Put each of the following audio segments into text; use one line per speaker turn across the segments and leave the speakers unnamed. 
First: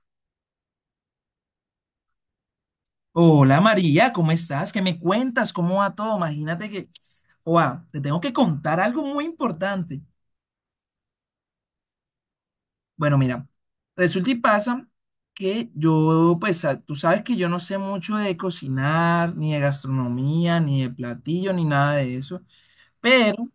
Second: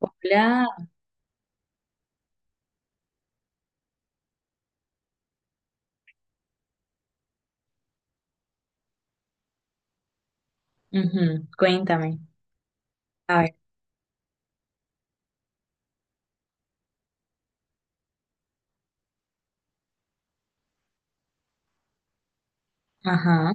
Hola,
Hola María, ¿cómo estás? ¿Qué me cuentas? ¿Cómo va todo? Imagínate que, wow, te tengo que contar algo muy importante.
ujú, cuéntame.
Bueno,
A
mira,
ver,
resulta y pasa que yo, pues tú sabes que yo no sé mucho de cocinar, ni de gastronomía, ni de platillo, ni nada de eso, pero
ajá.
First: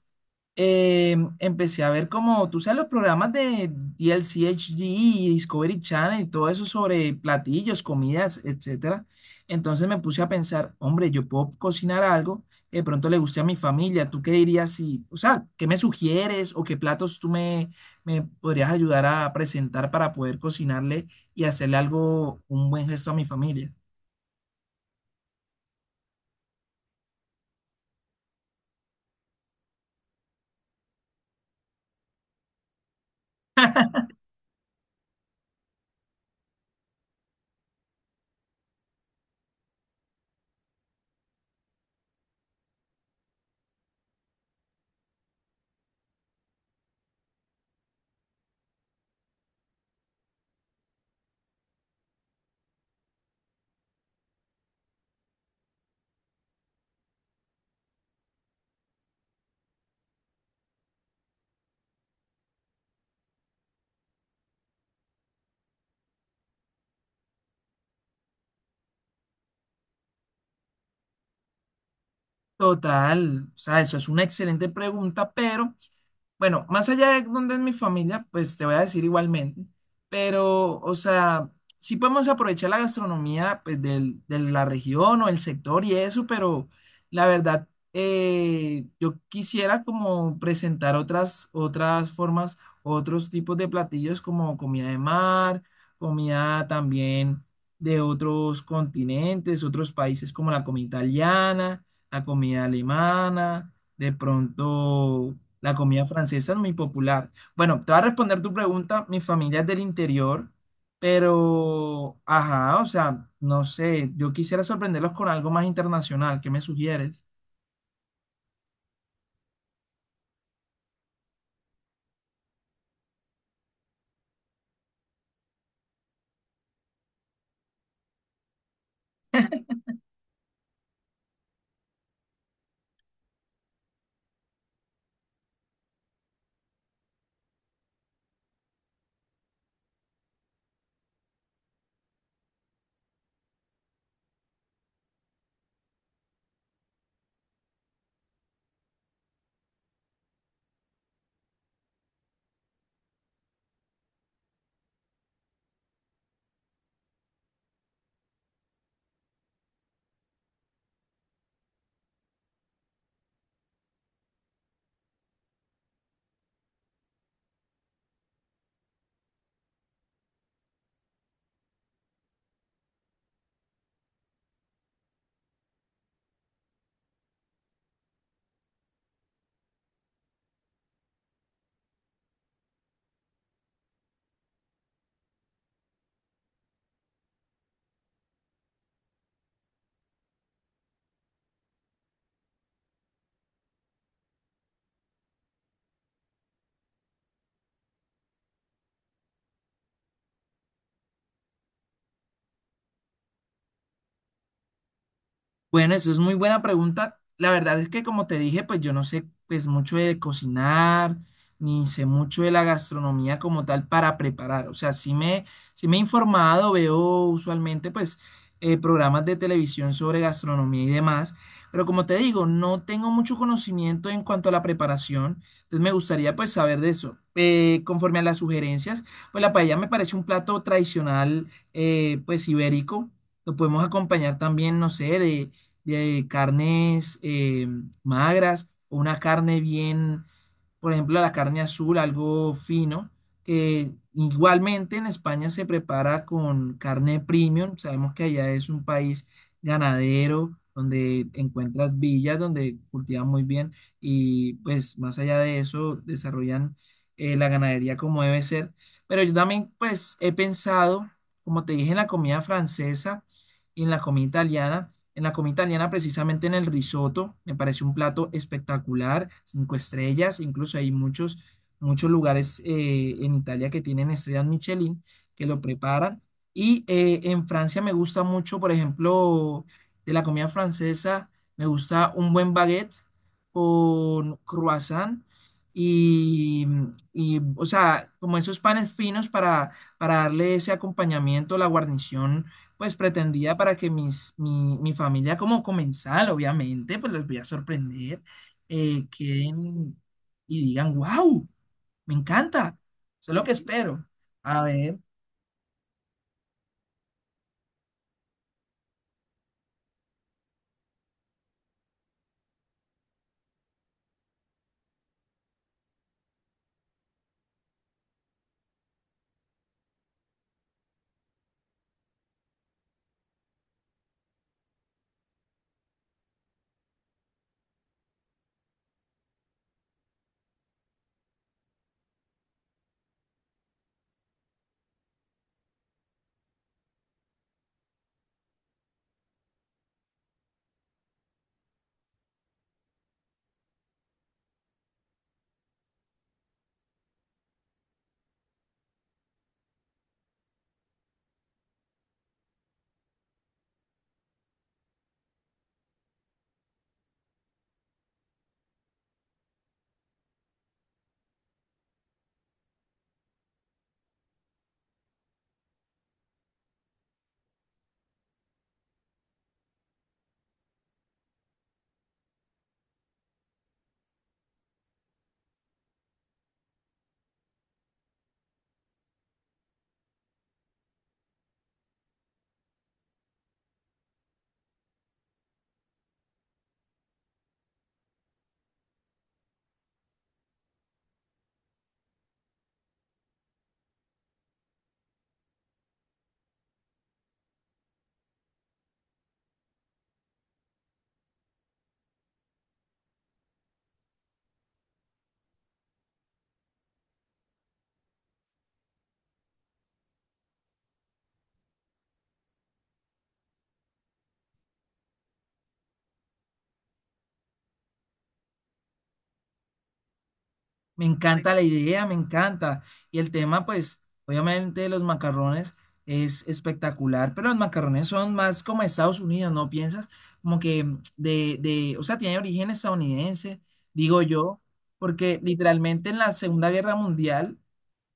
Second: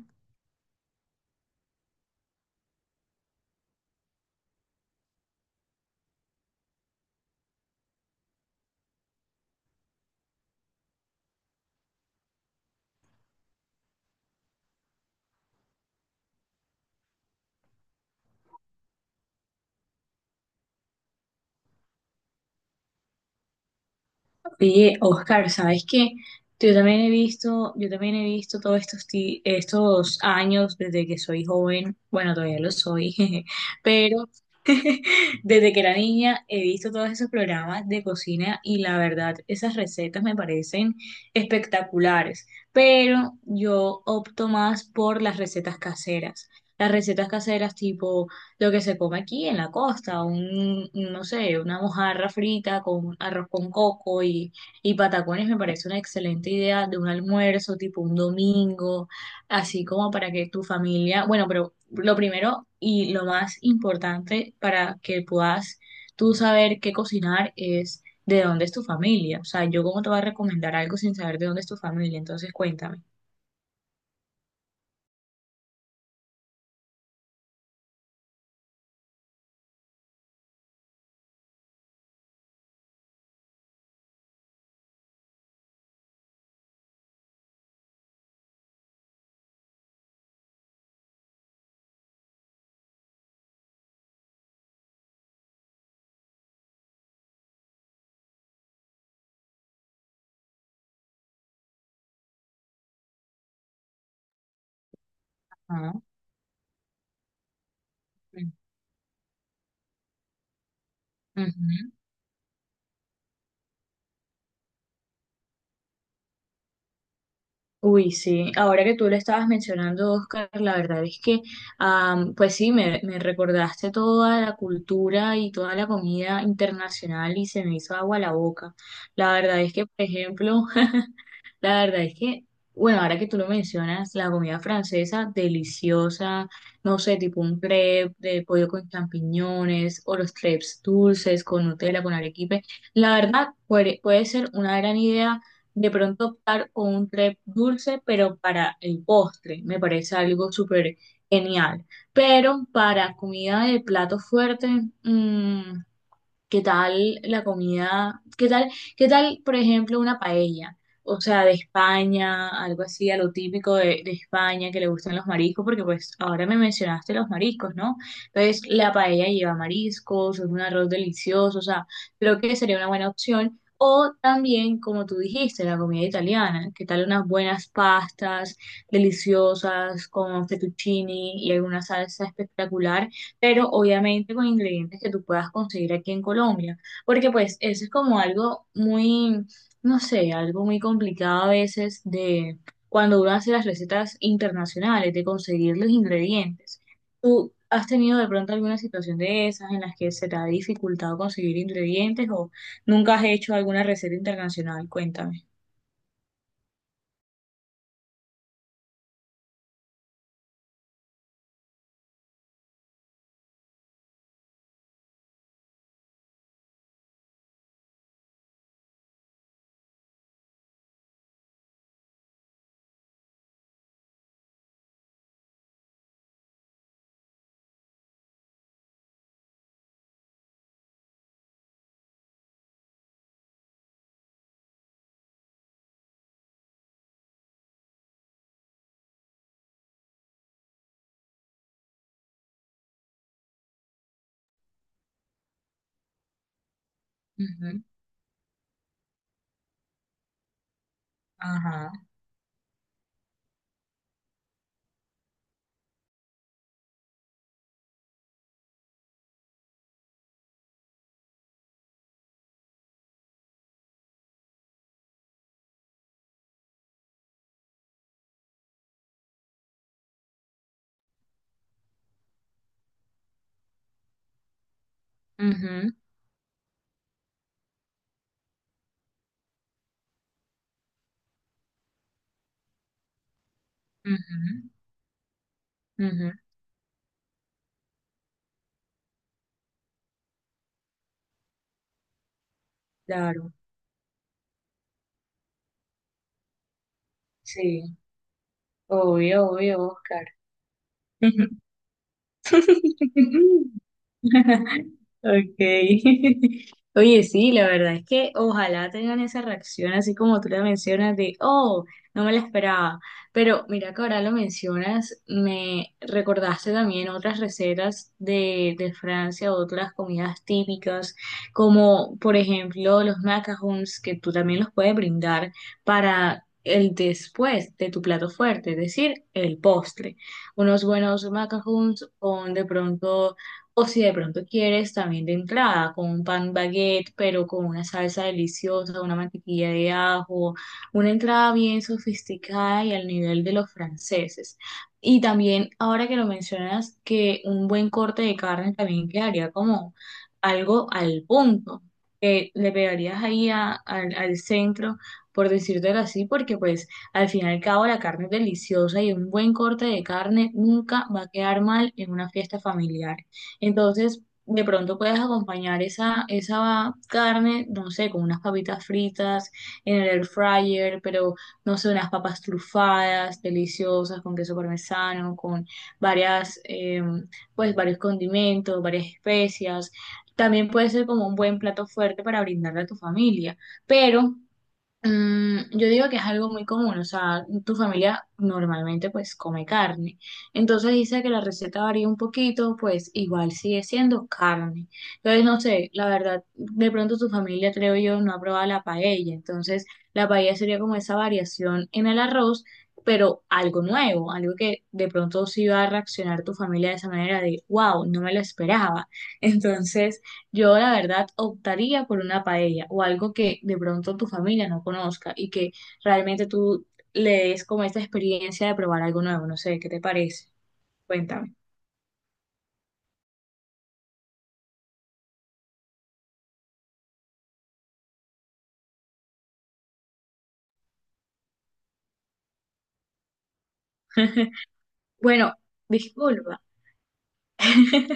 empecé a ver como, tú sabes, los programas de DLCHD y Discovery Channel y todo eso sobre platillos, comidas, etcétera. Entonces me puse a pensar, hombre, yo puedo cocinar algo que de pronto le guste a mi familia. ¿Tú qué dirías si, o sea, qué me sugieres o qué platos me podrías ayudar a presentar para poder cocinarle y hacerle algo, un buen gesto a mi familia?
Oye, Oscar, ¿sabes qué? Yo también he visto todos estos años desde que soy joven, bueno, todavía lo soy, jeje, pero desde que era niña he visto todos esos programas de cocina, y la verdad, esas recetas me parecen espectaculares, pero yo opto más por las recetas caseras. Las recetas caseras tipo lo que se come aquí en la costa, un, no sé, una mojarra frita con arroz con coco y patacones me parece una excelente idea de un almuerzo tipo un domingo, así como para que tu familia, bueno, pero lo primero y lo más importante para que puedas tú saber qué cocinar es de dónde es tu familia. O sea, yo cómo te voy a recomendar algo sin saber de dónde es tu familia, entonces cuéntame.
Total, o sea, eso es una excelente pregunta, pero bueno, más allá de dónde es mi familia, pues te voy a decir igualmente, pero, o sea, sí podemos aprovechar la gastronomía pues, de la región o el sector y eso, pero la verdad, yo quisiera como presentar otras formas, otros tipos de platillos como comida de mar, comida también de otros continentes, otros países como la comida italiana, la comida alemana. De pronto, la
Ah,
comida francesa es muy popular. Bueno, te voy a responder
bueno.
tu pregunta. Mi familia es del interior,
Ujú.
pero, ajá, o sea, no sé, yo quisiera sorprenderlos con algo más internacional. ¿Qué me sugieres?
Uy, sí, ahora que tú lo estabas mencionando, Oscar, la verdad es que, pues sí, me recordaste toda la cultura y toda la comida internacional, y se me hizo agua la boca. La verdad es que, por ejemplo, La verdad es que, bueno, ahora que tú lo mencionas, la comida francesa, deliciosa, no sé, tipo un crepe de pollo con champiñones, o los crepes dulces con Nutella, con arequipe. La verdad, puede ser una gran idea de pronto optar con un crepe dulce, pero para el postre, me parece algo súper genial. Pero para comida de plato fuerte, mm, ¿qué tal la comida? ¿Qué tal, por ejemplo, una paella? O sea, de España, algo así, a lo típico de, España, que le gustan los mariscos, porque pues ahora me mencionaste los mariscos, ¿no? Entonces, la paella lleva mariscos, es un arroz delicioso, o sea, creo que sería una buena opción. O también, como tú dijiste, la comida italiana. ¿Qué tal unas buenas pastas deliciosas con fettuccini y alguna salsa espectacular? Pero obviamente con ingredientes que tú puedas conseguir aquí en Colombia, porque pues eso es como algo muy, no sé, algo muy complicado a veces de cuando uno hace las recetas internacionales, de conseguir los ingredientes. ¿Tú has tenido de pronto alguna situación de esas en las que se te ha dificultado conseguir ingredientes, o nunca has hecho alguna receta internacional? Cuéntame.
Bueno, eso es muy buena pregunta. La verdad es que como te dije, pues yo no sé pues mucho de cocinar, ni sé mucho de la gastronomía como tal para preparar. O sea, sí me he informado, veo usualmente pues programas de televisión sobre gastronomía y demás, pero como te digo, no tengo mucho conocimiento en cuanto a la preparación, entonces me gustaría pues saber de eso. Conforme a las sugerencias, pues la paella me parece un plato tradicional pues ibérico. Lo podemos acompañar también, no sé, de carnes magras, o una carne bien, por ejemplo, la carne azul, algo fino, que igualmente en España se prepara con carne premium.
Ujú.
Sabemos que allá es un país ganadero, donde
Ajá.
encuentras villas, donde cultivan muy bien y pues más allá de eso desarrollan la ganadería como debe ser. Pero yo también pues he pensado, como te dije, en la comida francesa y en la comida italiana. En la comida italiana, precisamente en el risotto, me parece un plato espectacular, cinco estrellas, incluso hay muchos lugares en Italia que tienen estrellas Michelin que lo
Ujú,
preparan. Y en Francia me gusta mucho, por ejemplo, de la comida francesa, me gusta un buen baguette con
ujú,
croissant
ujú.
y, o sea, como esos panes finos para darle ese acompañamiento, la guarnición pues
Claro.
pretendía para que mi familia como comensal, obviamente, pues les voy a
Sí.
sorprender,
Obvio, obvio,
queden
Oscar.
y digan, wow, me encanta, eso es lo que espero. A ver,
Okay. Oye, sí, la verdad es que ojalá tengan esa reacción así como tú la mencionas de, oh, no me la esperaba. Pero mira que ahora lo mencionas, me recordaste también otras recetas de Francia, otras comidas típicas, como por ejemplo los macarons, que tú también los puedes brindar para el después de tu plato fuerte, es decir, el postre. Unos buenos macarons con de pronto, o si de pronto quieres también de entrada, con un pan baguette, pero con una salsa deliciosa, una mantequilla de ajo, una entrada bien sofisticada y al nivel de los franceses. Y también, ahora que lo mencionas, que un buen corte de carne también quedaría como algo al punto, que le pegarías ahí al centro, por decírtelo así, porque pues al fin y al cabo la carne es deliciosa y un buen corte de carne nunca va a quedar mal en una fiesta familiar. Entonces, de pronto puedes acompañar esa carne, no sé, con unas papitas fritas en el air fryer, pero no sé, unas papas trufadas, deliciosas, con queso parmesano, con varias, pues varios condimentos, varias especias. También puede ser como un buen plato fuerte para brindarle a tu familia, pero yo digo que es algo muy común, o sea, tu familia normalmente pues come carne, entonces dice que la receta varía un poquito, pues igual sigue siendo carne. Entonces, no sé, la verdad, de pronto tu familia, creo yo, no ha probado la paella, entonces la paella sería como esa variación en el arroz, pero algo nuevo, algo que de pronto sí va a reaccionar tu familia de esa manera de, wow, no me lo esperaba. Entonces... Yo la verdad optaría por una paella, o algo que de pronto tu familia no conozca y que realmente tú le des como esta experiencia de probar algo nuevo. No sé, ¿qué te parece?
me
Cuéntame.
encanta la idea, me encanta. Y el tema, pues, obviamente los macarrones es espectacular, pero los macarrones son más como Estados Unidos, ¿no piensas? Como que o sea, tiene origen estadounidense, digo yo, porque
Bueno,
literalmente en la
disculpa.
Segunda Guerra Mundial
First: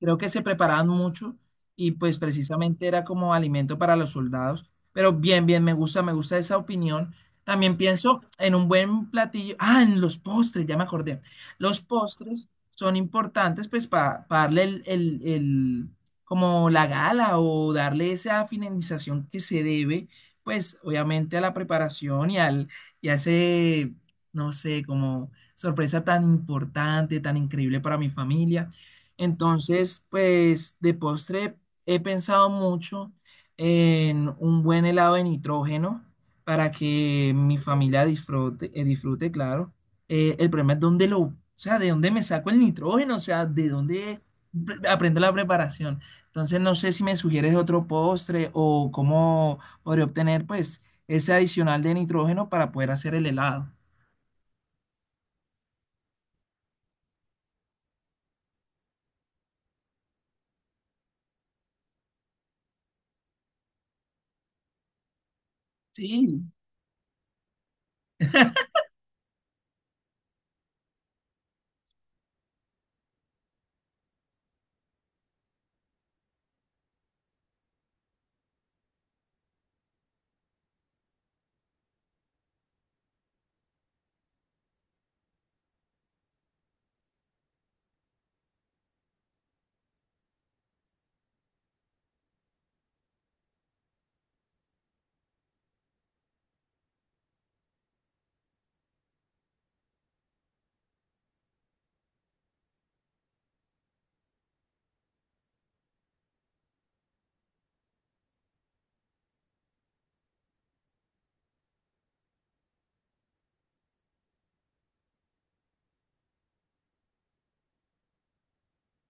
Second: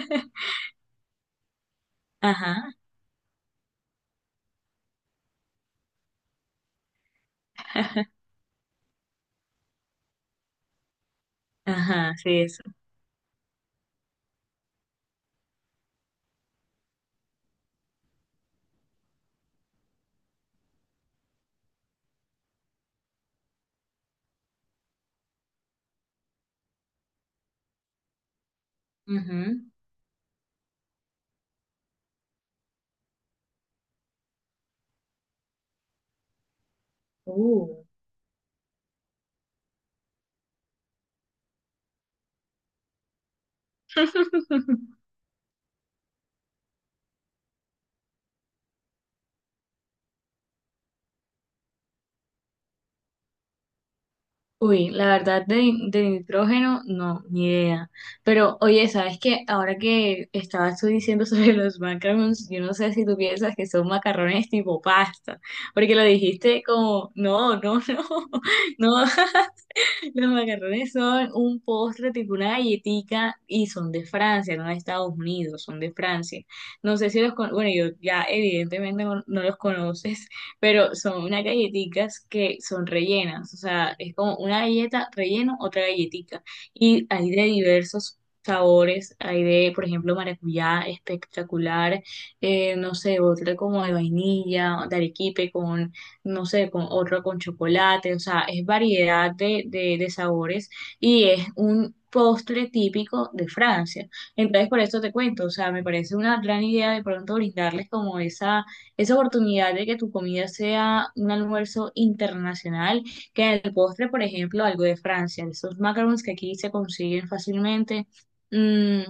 creo que se preparaban mucho y pues
Ajá,
precisamente era como alimento para los soldados. Pero bien, bien, me gusta esa opinión. También pienso en un buen platillo, ah, en los postres, ya me acordé. Los
ajá, sí,
postres
eso.
son importantes pues para darle como la gala o darle esa finalización que se debe pues obviamente a la preparación y al y a ese no sé como sorpresa tan importante, tan increíble para mi familia.
Ujú.
Entonces pues de postre he pensado mucho en un buen helado de nitrógeno para que mi
Uh.
familia disfrute, disfrute, claro el problema es dónde o sea, de dónde me saco el nitrógeno, o sea, de dónde aprendo la preparación. Entonces, no sé si me sugieres otro postre o cómo podría obtener, pues, ese adicional de nitrógeno para poder hacer el helado.
Uy, la verdad de, nitrógeno, no, ni idea. Pero oye, ¿sabes qué? Ahora que estabas tú diciendo sobre los macarons, yo no sé si tú piensas que son macarrones tipo pasta, porque lo
Sí,
dijiste como, no, no, no, no. Los macarrones son un postre tipo una galletica y son de Francia, no de Estados Unidos, son de Francia. No sé si los con, bueno, yo ya evidentemente no no los conoces, pero son unas galletitas que son rellenas, o sea, es como una galleta relleno, otra galletica, y hay de diversos sabores, hay de, por ejemplo, maracuyá espectacular, no sé, otra como de vainilla, de arequipe con, no sé, con otro con chocolate, o sea, es variedad de, de sabores, y es un postre típico de Francia. Entonces, por eso te cuento, o sea, me parece una gran idea de pronto brindarles como esa oportunidad de que tu comida sea un almuerzo internacional, que en el postre, por ejemplo, algo de Francia, esos macarons que aquí se consiguen fácilmente. mm,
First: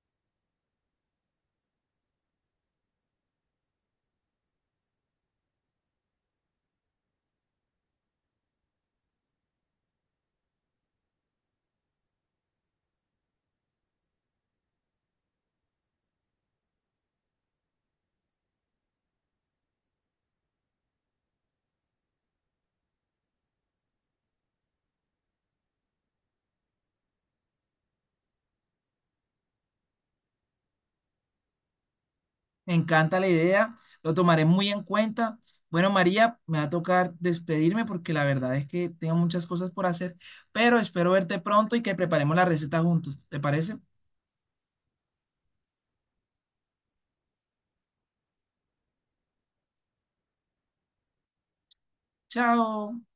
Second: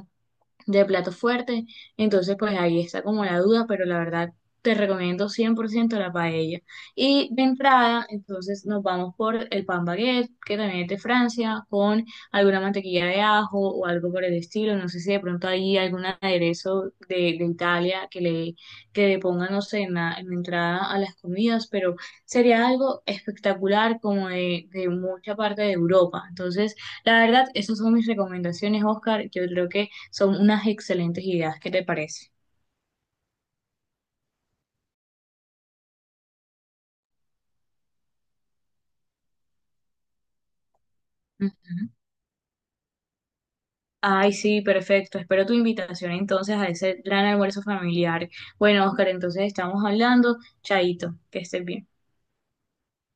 de plato fuerte. Entonces, pues ahí está como la duda, pero la verdad te recomiendo 100% la paella. Y de entrada, entonces nos vamos por el pan baguette, que también es de Francia, con alguna mantequilla de ajo o algo por el estilo. No sé si de pronto hay algún aderezo de, Italia que le pongan, no sé, en la entrada a las comidas, pero sería algo espectacular como de mucha parte de Europa. Entonces, la verdad, esas son mis recomendaciones, Oscar. Yo creo que son unas excelentes ideas, ¿qué te parece?
me encanta la idea, lo tomaré muy en cuenta. Bueno, María, me va a tocar despedirme porque la verdad es que tengo muchas cosas por hacer, pero espero verte
Ujú.
pronto y que preparemos la receta juntos. ¿Te parece?
Ay, sí, perfecto. Espero tu invitación entonces a ese gran almuerzo familiar. Bueno, Oscar, entonces estamos hablando. Chaito, que estés bien.
Chao.